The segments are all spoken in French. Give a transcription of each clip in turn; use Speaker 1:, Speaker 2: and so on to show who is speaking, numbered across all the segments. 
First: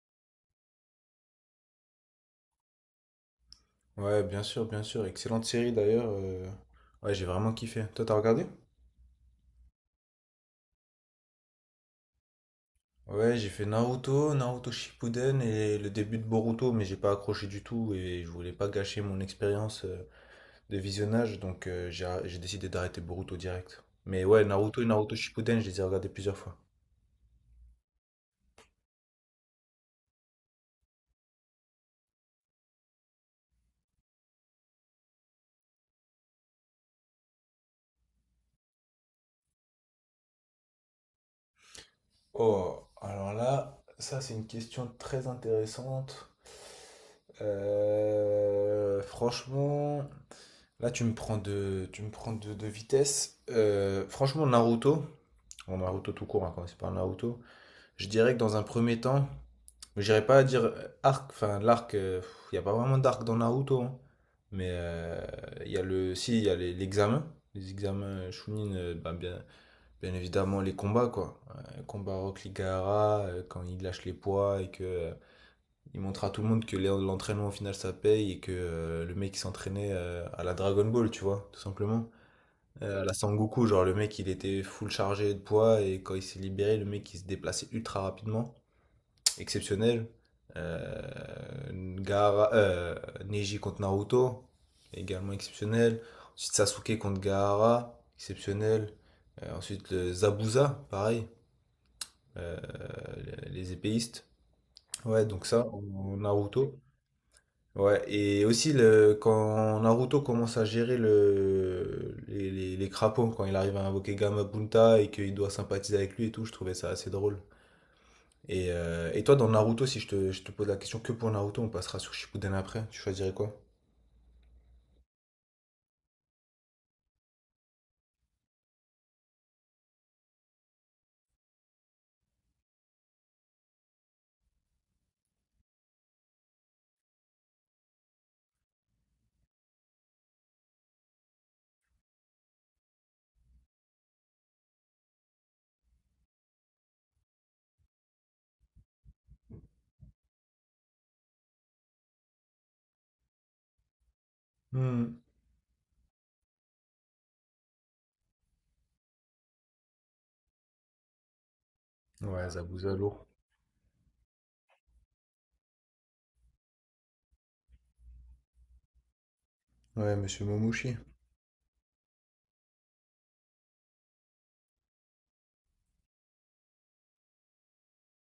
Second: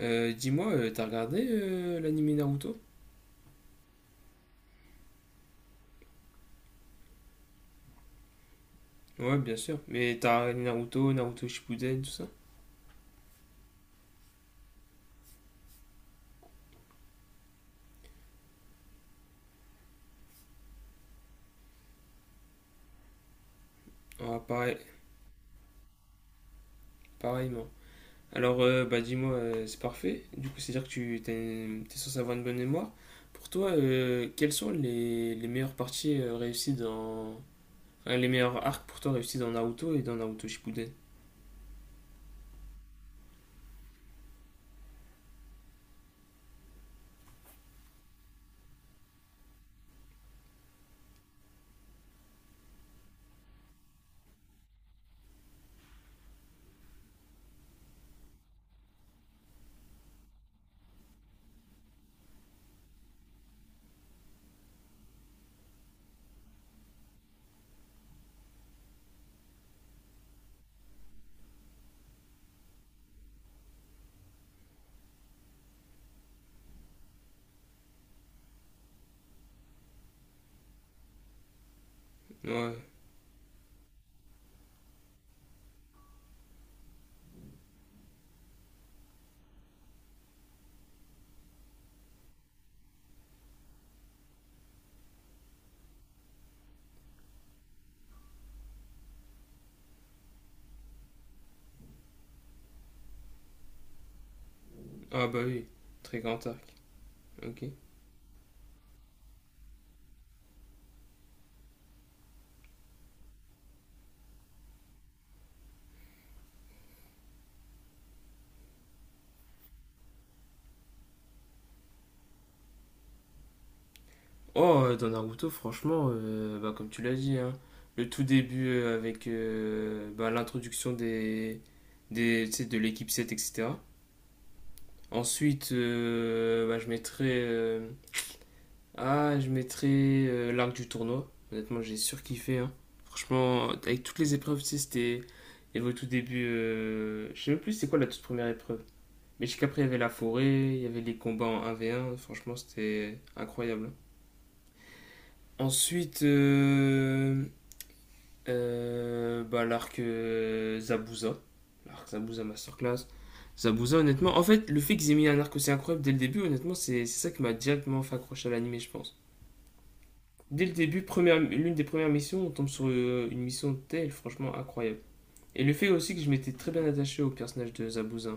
Speaker 1: T'as regardé l'animé Naruto?
Speaker 2: Ouais, bien sûr, bien sûr. Excellente série d'ailleurs. Ouais, j'ai vraiment kiffé. Toi, t'as regardé?
Speaker 1: Ouais, bien sûr. Mais t'as regardé Naruto, Naruto Shippuden, tout ça?
Speaker 2: Ouais, j'ai fait Naruto, Naruto Shippuden et le début de Boruto, mais j'ai pas accroché du tout et je voulais pas gâcher mon expérience de visionnage, donc j'ai décidé d'arrêter Boruto direct. Mais
Speaker 1: Ah,
Speaker 2: ouais,
Speaker 1: pareil,
Speaker 2: Naruto et Naruto Shippuden, je les ai regardés plusieurs fois.
Speaker 1: pareillement. Alors, bah dis-moi, c'est parfait. Du coup, c'est-à-dire que t'es censé avoir une bonne mémoire. Pour toi, quelles sont les meilleures parties réussies dans... enfin, les meilleurs arcs pour toi réussis dans Naruto et dans Naruto Shippuden?
Speaker 2: Oh, alors là, ça c'est une question très intéressante. Franchement, là tu me prends de, tu me prends de vitesse. Franchement, Naruto, bon, Naruto tout court, hein, quand c'est pas Naruto, je dirais que dans un premier temps, mais j'irais pas dire arc, enfin l'arc, il n'y a pas vraiment d'arc dans Naruto, hein. Mais il y a le, si, il y a les- l'examen, les examens Chunin, bah, bien, bien évidemment, les combats, quoi. Combat Rock Ligara, quand il lâche les poids et que il montre à tout le monde que l'entraînement au final ça paye et que le mec il s'entraînait à la Dragon Ball, tu vois, tout simplement.
Speaker 1: Ouais.
Speaker 2: À la Sangoku, genre le mec il était full chargé de poids et quand il s'est libéré, le mec il se déplaçait ultra rapidement, exceptionnel. Euh, Gaara- euh, Neji contre Naruto, également exceptionnel. Ensuite Sasuke contre Gaara, exceptionnel. Ensuite le Zabuza, pareil euh, les épéistes. Ouais,
Speaker 1: Ah bah
Speaker 2: donc
Speaker 1: oui,
Speaker 2: ça, en
Speaker 1: très grand arc.
Speaker 2: Naruto.
Speaker 1: Ok.
Speaker 2: Ouais, et aussi le, quand Naruto commence à gérer les crapauds, quand il arrive à invoquer Gamabunta et qu'il doit sympathiser avec lui et tout, je trouvais ça assez drôle. Et toi, dans Naruto, si je te pose la question que pour Naruto, on passera sur Shippuden après, tu choisirais quoi?
Speaker 1: Oh, dans Naruto, franchement, bah, comme tu l'as dit, hein, le tout début avec bah, l'introduction tu sais, de l'équipe 7, etc. Ensuite, bah, je mettrais l'arc du tournoi. Honnêtement, j'ai surkiffé, hein. Franchement, avec toutes les épreuves, tu sais, c'était. Il y avait au tout début, je sais même plus c'est quoi la toute première épreuve. Mais jusqu'après, il y avait la forêt, il y avait les combats en un v un. Franchement, c'était incroyable, hein.
Speaker 2: Hmm.
Speaker 1: Ensuite, bah, l'arc Zabuza. L'arc Zabuza
Speaker 2: Ouais, Zabuza
Speaker 1: Masterclass.
Speaker 2: lourd.
Speaker 1: Zabuza, honnêtement, en fait, le fait qu'ils aient mis un arc aussi incroyable dès le début, honnêtement, c'est ça qui m'a directement fait accrocher à l'animé, je pense.
Speaker 2: Ouais, Monsieur
Speaker 1: Dès le
Speaker 2: Momoshi.
Speaker 1: début, première, l'une des premières missions, on tombe sur une mission de telle, franchement incroyable. Et le fait aussi que je m'étais très bien attaché au personnage de Zabuza.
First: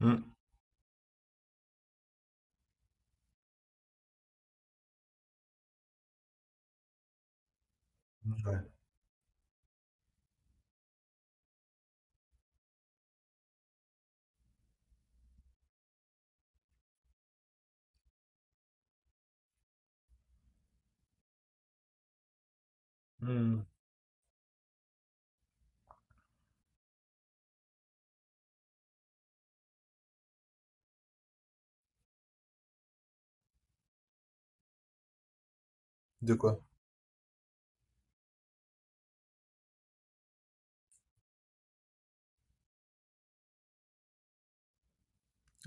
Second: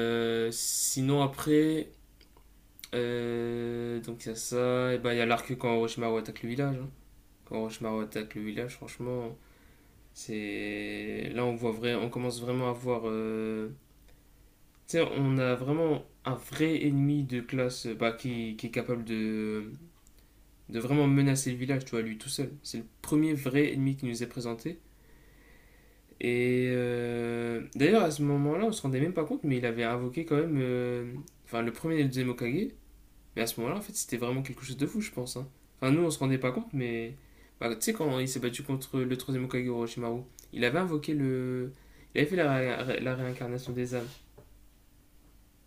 Speaker 2: Hmm.
Speaker 1: Sinon, après, donc il y a ça, et bah, il y a l'arc quand Orochimaru attaque le village, hein. Quand Orochimaru attaque le
Speaker 2: Ouais.
Speaker 1: village, franchement, c'est là on voit vrai, on commence vraiment à voir. Tu sais, on a vraiment un vrai ennemi de classe bah, qui est capable de vraiment menacer le village, tu vois, lui tout seul. C'est le premier
Speaker 2: Hmm.
Speaker 1: vrai ennemi qui nous est présenté. Et d'ailleurs à ce moment-là, on se rendait même pas compte, mais il avait invoqué quand même, enfin le premier et le deuxième Hokage. Mais à ce moment-là, en fait, c'était vraiment quelque chose de fou, je pense, hein. Enfin, nous, on se
Speaker 2: De
Speaker 1: rendait pas
Speaker 2: quoi?
Speaker 1: compte, mais. Bah, tu sais, quand il s'est battu contre le troisième Hokage Orochimaru, il avait invoqué le. Il avait fait la réincarnation des âmes.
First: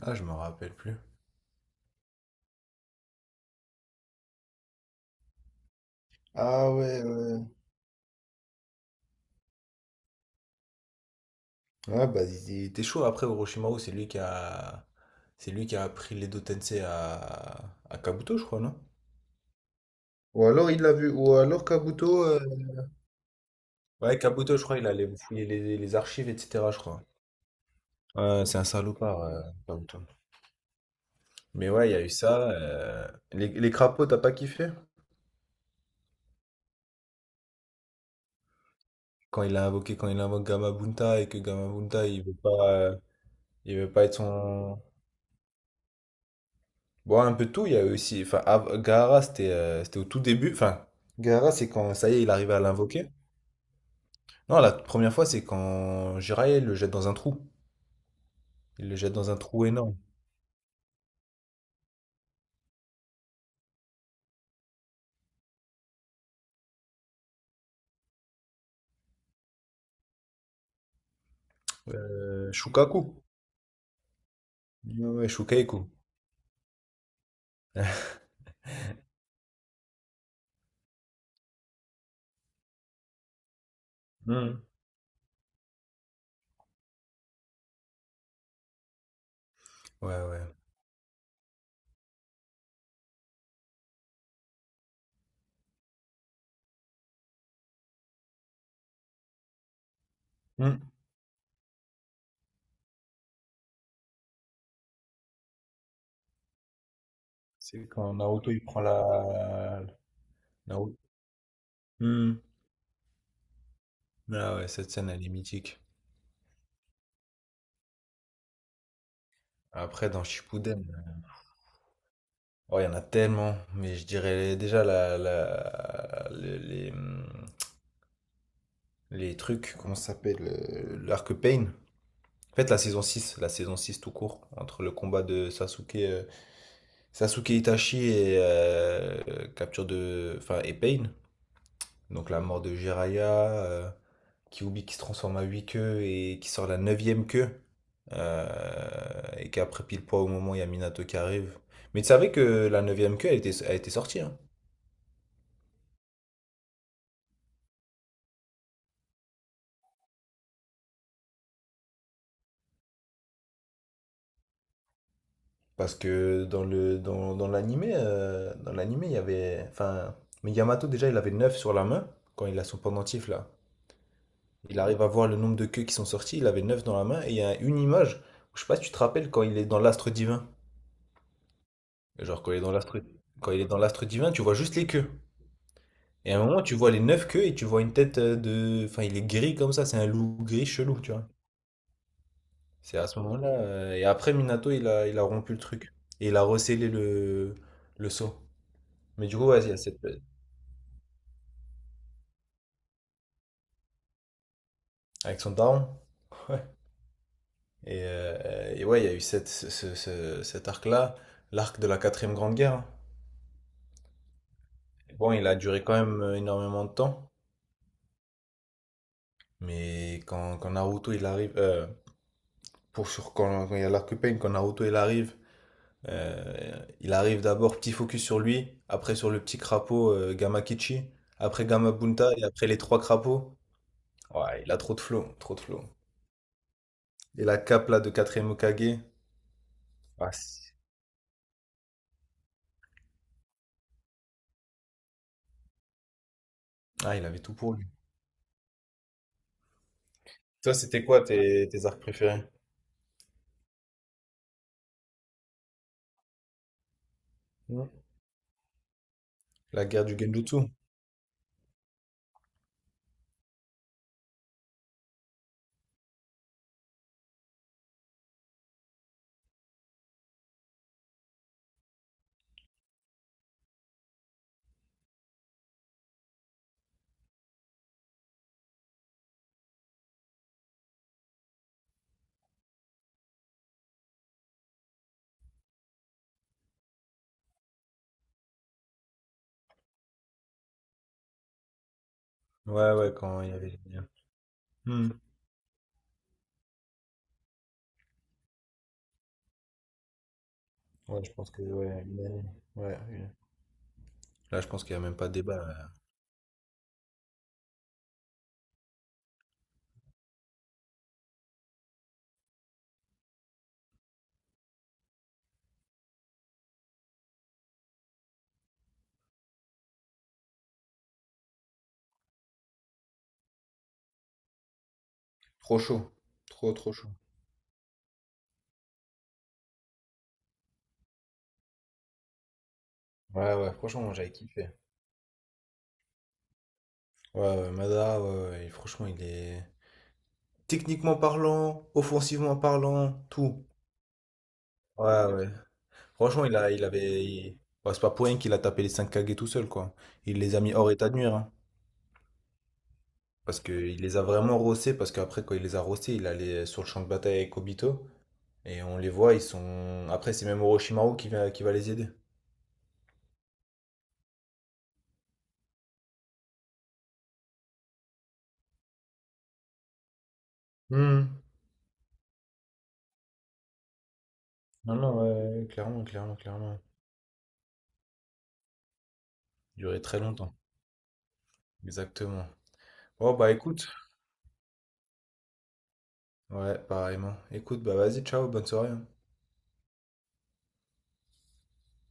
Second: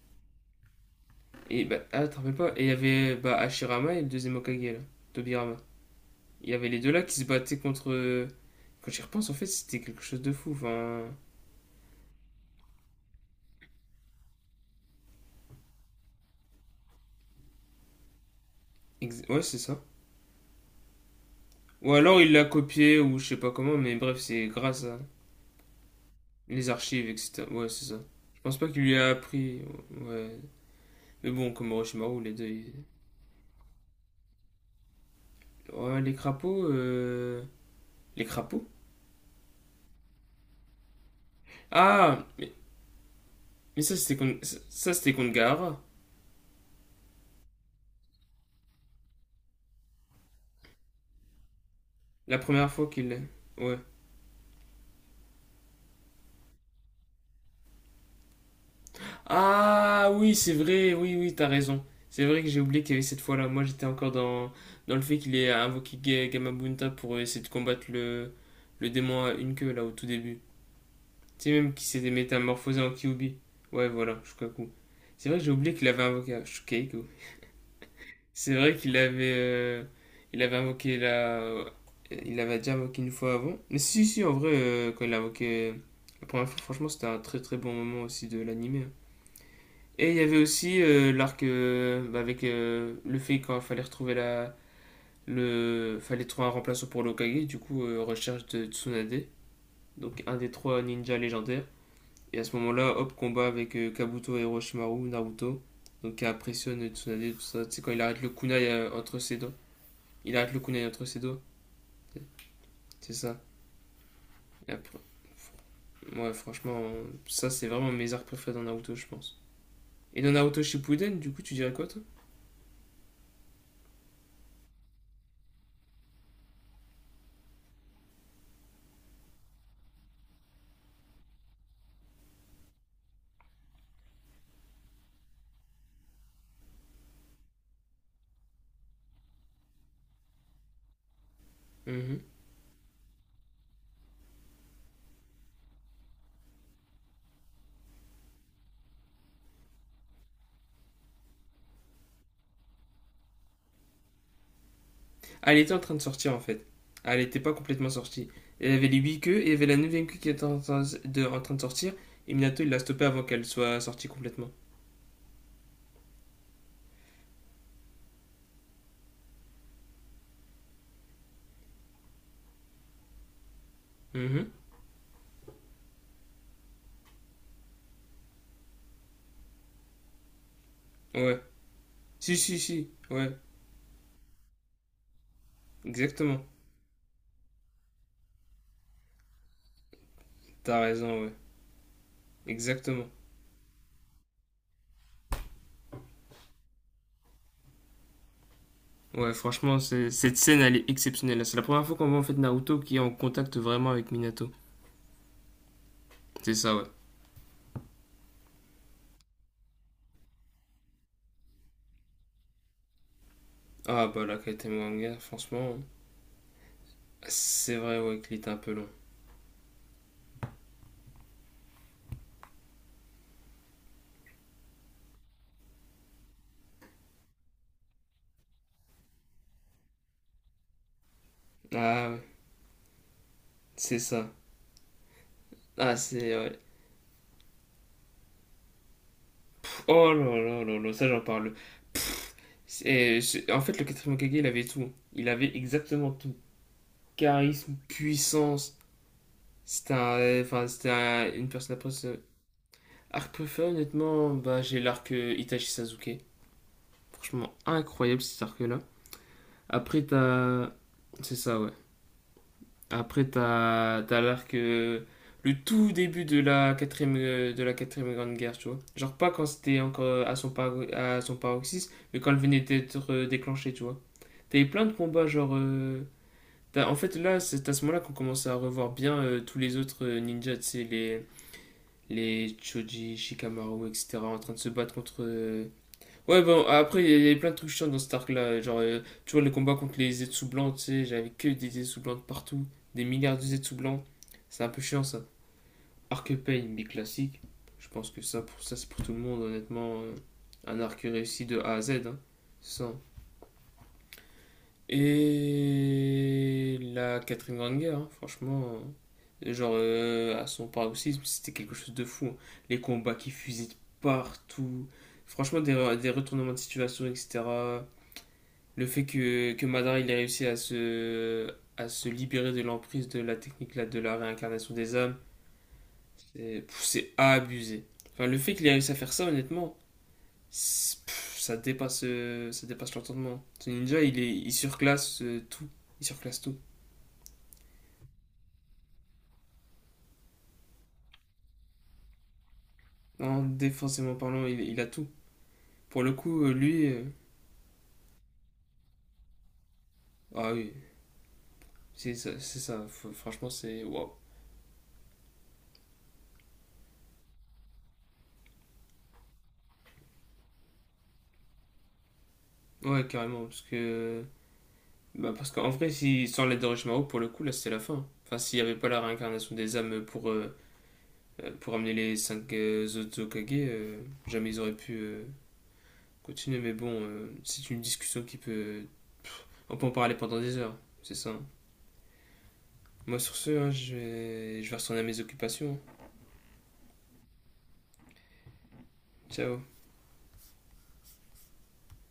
Speaker 2: Ah, je me rappelle plus.
Speaker 1: Et bah, ah, te rappelles pas Et il y avait bah, Hashirama et le deuxième Hokage, là, Tobirama. Il y avait
Speaker 2: Ah
Speaker 1: les deux là
Speaker 2: ouais,
Speaker 1: qui se
Speaker 2: ouais.
Speaker 1: battaient contre. Quand j'y repense, en fait, c'était quelque chose de fou. Enfin.
Speaker 2: Ouais, bah, il était chaud. Après, Orochimaru, c'est lui qui a... C'est lui qui a appris l'Edo Tensei à Kabuto, je crois, non?
Speaker 1: Ouais, c'est ça.
Speaker 2: Ou alors il l'a vu, ou alors
Speaker 1: Ou alors
Speaker 2: Kabuto.
Speaker 1: il l'a copié, ou je sais pas comment, mais bref,
Speaker 2: Ouais,
Speaker 1: c'est
Speaker 2: Kabuto, je crois,
Speaker 1: grâce
Speaker 2: il
Speaker 1: à
Speaker 2: allait fouiller les archives,
Speaker 1: les
Speaker 2: etc., je crois.
Speaker 1: archives, etc. Ouais, c'est ça. Je
Speaker 2: Ouais,
Speaker 1: pense
Speaker 2: c'est un
Speaker 1: pas qu'il lui a
Speaker 2: salopard,
Speaker 1: appris.
Speaker 2: Kabuto.
Speaker 1: Ouais, mais bon,
Speaker 2: Mais
Speaker 1: comme
Speaker 2: ouais, il y a eu
Speaker 1: Orochimaru, les deux.
Speaker 2: ça.
Speaker 1: Ils-
Speaker 2: Les crapauds, t'as pas kiffé?
Speaker 1: Ouais, les crapauds. Les crapauds
Speaker 2: Quand il a invoqué, quand il invoque Gamabunta et que Gamabunta,
Speaker 1: Ah Mais,
Speaker 2: il
Speaker 1: mais
Speaker 2: veut pas être son,
Speaker 1: ça, c'était contre Gaara.
Speaker 2: bon, un peu de tout, il y a eu aussi. Enfin, Gaara, c'était c'était au tout début. Enfin, Gaara, c'est quand ça y est, il
Speaker 1: La
Speaker 2: arrivait à
Speaker 1: première fois
Speaker 2: l'invoquer.
Speaker 1: qu'il. Ouais.
Speaker 2: Non, la première fois, c'est quand Jiraiya le jette dans un trou. Il le jette dans un trou énorme.
Speaker 1: Ah oui, c'est vrai, oui, oui, t'as raison. C'est vrai que j'ai oublié qu'il y avait cette fois-là. Moi, j'étais encore dans, dans le fait qu'il ait invoqué Gamabunta pour essayer de combattre le démon à une queue, là, au tout début. Tu sais, même qu'il s'était métamorphosé en
Speaker 2: Shukaku.
Speaker 1: Kyubi. Ouais, voilà, Shukaku.
Speaker 2: Ouais, ouais,
Speaker 1: C'est vrai que j'ai oublié
Speaker 2: Shukaiku.
Speaker 1: qu'il avait invoqué Shukaku. C'est vrai qu'il avait, il avait invoqué la. Il l'avait déjà invoqué une fois avant. Mais si, si, en vrai,
Speaker 2: Hmm.
Speaker 1: quand il l'a invoqué la première fois, franchement, c'était un très très bon moment aussi de l'animé, hein. Et il y
Speaker 2: Ouais,
Speaker 1: avait
Speaker 2: ouais.
Speaker 1: aussi l'arc bah, avec le fait qu'il fallait retrouver la. Le... Fallait trouver un remplaçant pour l'Okage, du coup, recherche de Tsunade, donc un des
Speaker 2: Hmm.
Speaker 1: trois ninjas légendaires. Et à ce moment-là, hop, combat avec Kabuto et Orochimaru, Naruto. Donc qui impressionne Tsunade, tout ça. Tu sais,
Speaker 2: C'est
Speaker 1: quand il
Speaker 2: quand
Speaker 1: arrête le
Speaker 2: Naruto, il
Speaker 1: kunai
Speaker 2: prend
Speaker 1: entre ses dents.
Speaker 2: la.
Speaker 1: Il arrête le kunai
Speaker 2: Naruto.
Speaker 1: entre ses doigts.
Speaker 2: Hmm.
Speaker 1: C'est ça.
Speaker 2: Ah ouais,
Speaker 1: Et
Speaker 2: cette
Speaker 1: après-
Speaker 2: scène, elle est mythique.
Speaker 1: ouais, franchement, ça c'est vraiment mes arcs préférés dans Naruto, je pense.
Speaker 2: Après,
Speaker 1: Et
Speaker 2: dans
Speaker 1: dans Naruto
Speaker 2: Shippuden,
Speaker 1: Shippuden, du coup, tu dirais quoi, toi?
Speaker 2: oh, il y en a tellement. Mais je dirais déjà hmm, les trucs, comment ça s'appelle l'arc Pain. En fait, la saison 6 tout court, entre le combat de Sasuke, Sasuke Itachi et capture de, enfin, et Pain.
Speaker 1: Mhm.
Speaker 2: Donc la mort de Jiraiya, Kyuubi qui se transforme à 8 queues et qui sort la neuvième queue. Et qu'après pile poids au moment où il y a Minato qui arrive. Mais tu savais que la neuvième queue, elle était sortie, hein.
Speaker 1: Ah, elle était en train de sortir en fait. Ah, elle était pas complètement sortie. Elle avait les 8 queues et il y avait la neuvième queue qui était en train en train de sortir. Et Minato il l'a stoppée avant qu'elle soit sortie complètement.
Speaker 2: Parce que dans l'animé, il y avait. Enfin, mais Yamato déjà, il avait 9 sur la main quand il a son pendentif là.
Speaker 1: Mhm.
Speaker 2: Il arrive à voir le nombre de queues qui sont sorties, il avait 9 dans la main et il y a une image. Je sais pas si tu te rappelles quand il est dans l'astre divin.
Speaker 1: Ouais. Si,
Speaker 2: Genre quand
Speaker 1: si,
Speaker 2: il est dans
Speaker 1: si.
Speaker 2: l'astre
Speaker 1: Ouais,
Speaker 2: Quand il est dans l'astre divin, tu vois juste les queues. Et à
Speaker 1: exactement.
Speaker 2: un moment, tu vois les 9 queues et tu vois une tête de. Enfin, il est gris comme ça, c'est un loup gris
Speaker 1: T'as
Speaker 2: chelou, tu
Speaker 1: raison,
Speaker 2: vois.
Speaker 1: ouais.
Speaker 2: C'est à
Speaker 1: Exactement.
Speaker 2: ce moment-là. Et après, Minato, il a rompu le truc. Et il a rescellé le sceau. Mais
Speaker 1: Ouais,
Speaker 2: du coup, ouais, il y a
Speaker 1: franchement,
Speaker 2: cette,
Speaker 1: c'est- cette scène elle est exceptionnelle. C'est la première fois qu'on voit en fait Naruto qui est en contact vraiment avec Minato.
Speaker 2: avec son down.
Speaker 1: C'est ça, ouais.
Speaker 2: Et ouais, il y a eu cette, ce- ce- ce- cet arc-là, l'arc de la quatrième grande guerre. Hein.
Speaker 1: Ah bah la quête Mwanga,
Speaker 2: Bon, il a
Speaker 1: franchement,
Speaker 2: duré quand même énormément de temps,
Speaker 1: c'est vrai ouais qu'il était un peu long.
Speaker 2: mais quand Naruto il arrive, pour sur, quand il y a l'arc Pain, quand Naruto il arrive d'abord petit focus sur lui, après sur le petit crapaud Gamakichi, après
Speaker 1: Ah ouais,
Speaker 2: Gamabunta et après les 3 crapauds.
Speaker 1: c'est ça.
Speaker 2: Ouais, il a trop de flow, trop de flow.
Speaker 1: Ah c'est ouais.
Speaker 2: Et la cape là de quatrième Hokage,
Speaker 1: Oh
Speaker 2: ah,
Speaker 1: là là
Speaker 2: c'est-
Speaker 1: là là, ça j'en parle. Et c'est- en fait le quatrième Hokage il avait tout. Il avait exactement tout.
Speaker 2: ah, il avait tout pour
Speaker 1: Charisme,
Speaker 2: lui.
Speaker 1: puissance. C'était un, enfin
Speaker 2: Toi,
Speaker 1: c'était
Speaker 2: c'était quoi
Speaker 1: un- une personne
Speaker 2: tes
Speaker 1: après.
Speaker 2: arcs
Speaker 1: Ce-
Speaker 2: préférés?
Speaker 1: arc préféré honnêtement, bah j'ai l'arc Itachi Sasuke. Franchement incroyable cet arc là.
Speaker 2: La
Speaker 1: Après
Speaker 2: guerre du Genjutsu.
Speaker 1: t'as, c'est ça ouais. Après, t'as l'arc, le tout début de la quatrième grande guerre, tu vois. Genre pas quand c'était encore à son, à son paroxysme, mais quand elle venait d'être déclenchée, tu vois. T'avais plein de combats, genre... t'as- en fait, là, c'est à ce moment-là qu'on commence à revoir bien tous les autres ninjas, tu sais, les Choji, Shikamaru, etc., en train de se battre contre... ouais, bon, après, il y a- il y avait plein de trucs chiants dans cet arc-là. Genre, tu vois, le combat contre les Zetsu blancs, tu sais, j'avais que des Zetsu blancs partout,
Speaker 2: Ouais,
Speaker 1: des
Speaker 2: ouais,
Speaker 1: milliards
Speaker 2: quand
Speaker 1: de
Speaker 2: il y avait
Speaker 1: Zetsu
Speaker 2: les
Speaker 1: blancs.
Speaker 2: liens.
Speaker 1: C'est un peu chiant,
Speaker 2: Hmm.
Speaker 1: ça. Arc Pain, mais classique. Je pense que ça, pour ça, c'est pour tout le monde, honnêtement. Un arc
Speaker 2: Ouais, je
Speaker 1: réussi
Speaker 2: pense
Speaker 1: de
Speaker 2: que
Speaker 1: A à Z,
Speaker 2: ouais,
Speaker 1: hein.
Speaker 2: une année.
Speaker 1: C'est ça.
Speaker 2: Ouais, une- là, je pense qu'il n'y a même pas de débat. Là.
Speaker 1: Et la quatrième grande guerre, hein, franchement. Genre, à son paroxysme, c'était quelque chose de fou, hein. Les combats qui fusaient de partout. Franchement, des retournements de situation, etc. Le fait que Madara il a réussi à se libérer de l'emprise de la technique là, de la réincarnation des âmes,
Speaker 2: Trop chaud.
Speaker 1: c'est
Speaker 2: Trop
Speaker 1: pff,
Speaker 2: trop chaud.
Speaker 1: c'est abusé. Enfin, le fait qu'il ait réussi à faire ça, honnêtement, pff, ça dépasse l'entendement.
Speaker 2: Ouais,
Speaker 1: Ce
Speaker 2: ouais,
Speaker 1: ninja,
Speaker 2: franchement, j'avais
Speaker 1: il
Speaker 2: kiffé.
Speaker 1: surclasse tout. Il surclasse tout.
Speaker 2: Ouais, ouais, Mada, ouais, ouais, et franchement, il est... Techniquement parlant, offensivement parlant,
Speaker 1: Non,
Speaker 2: tout.
Speaker 1: défensivement parlant, il a tout.
Speaker 2: Ouais, ouais.
Speaker 1: Pour le coup,
Speaker 2: Franchement, il
Speaker 1: lui,
Speaker 2: avait... il- ouais, c'est pas pour rien qu'il a tapé les 5 Kage tout seul, quoi. Il
Speaker 1: ah
Speaker 2: les a
Speaker 1: oui,
Speaker 2: mis hors état de nuire, hein.
Speaker 1: c'est ça. C'est ça. F- franchement,
Speaker 2: Parce
Speaker 1: c'est
Speaker 2: qu'il
Speaker 1: waouh.
Speaker 2: les a vraiment rossés, parce qu'après, quand il les a rossés, il allait sur le champ de bataille avec Obito. Et on les voit, ils sont. Après, c'est même Orochimaru qui va les aider.
Speaker 1: Ouais, carrément, parce que bah parce qu'en vrai, si, sans l'aide d'Orochimaru, pour le coup, là, c'était la fin. Enfin, s'il n'y avait pas la réincarnation des âmes
Speaker 2: Hmm.
Speaker 1: pour amener les 5 autres Hokage, jamais ils auraient pu
Speaker 2: Non, non, ouais, clairement, clairement,
Speaker 1: continuer. Mais
Speaker 2: clairement.
Speaker 1: bon, c'est une discussion qui peut... On peut en
Speaker 2: Durer
Speaker 1: parler
Speaker 2: très
Speaker 1: pendant
Speaker 2: longtemps.
Speaker 1: des heures, c'est ça, hein.
Speaker 2: Exactement.
Speaker 1: Moi,
Speaker 2: Oh
Speaker 1: sur ce,
Speaker 2: bah
Speaker 1: hein,
Speaker 2: écoute.
Speaker 1: je vais retourner à mes occupations.
Speaker 2: Ouais, pareillement. Écoute, bah vas-y, ciao, bonne soirée. Hein.
Speaker 1: Ciao.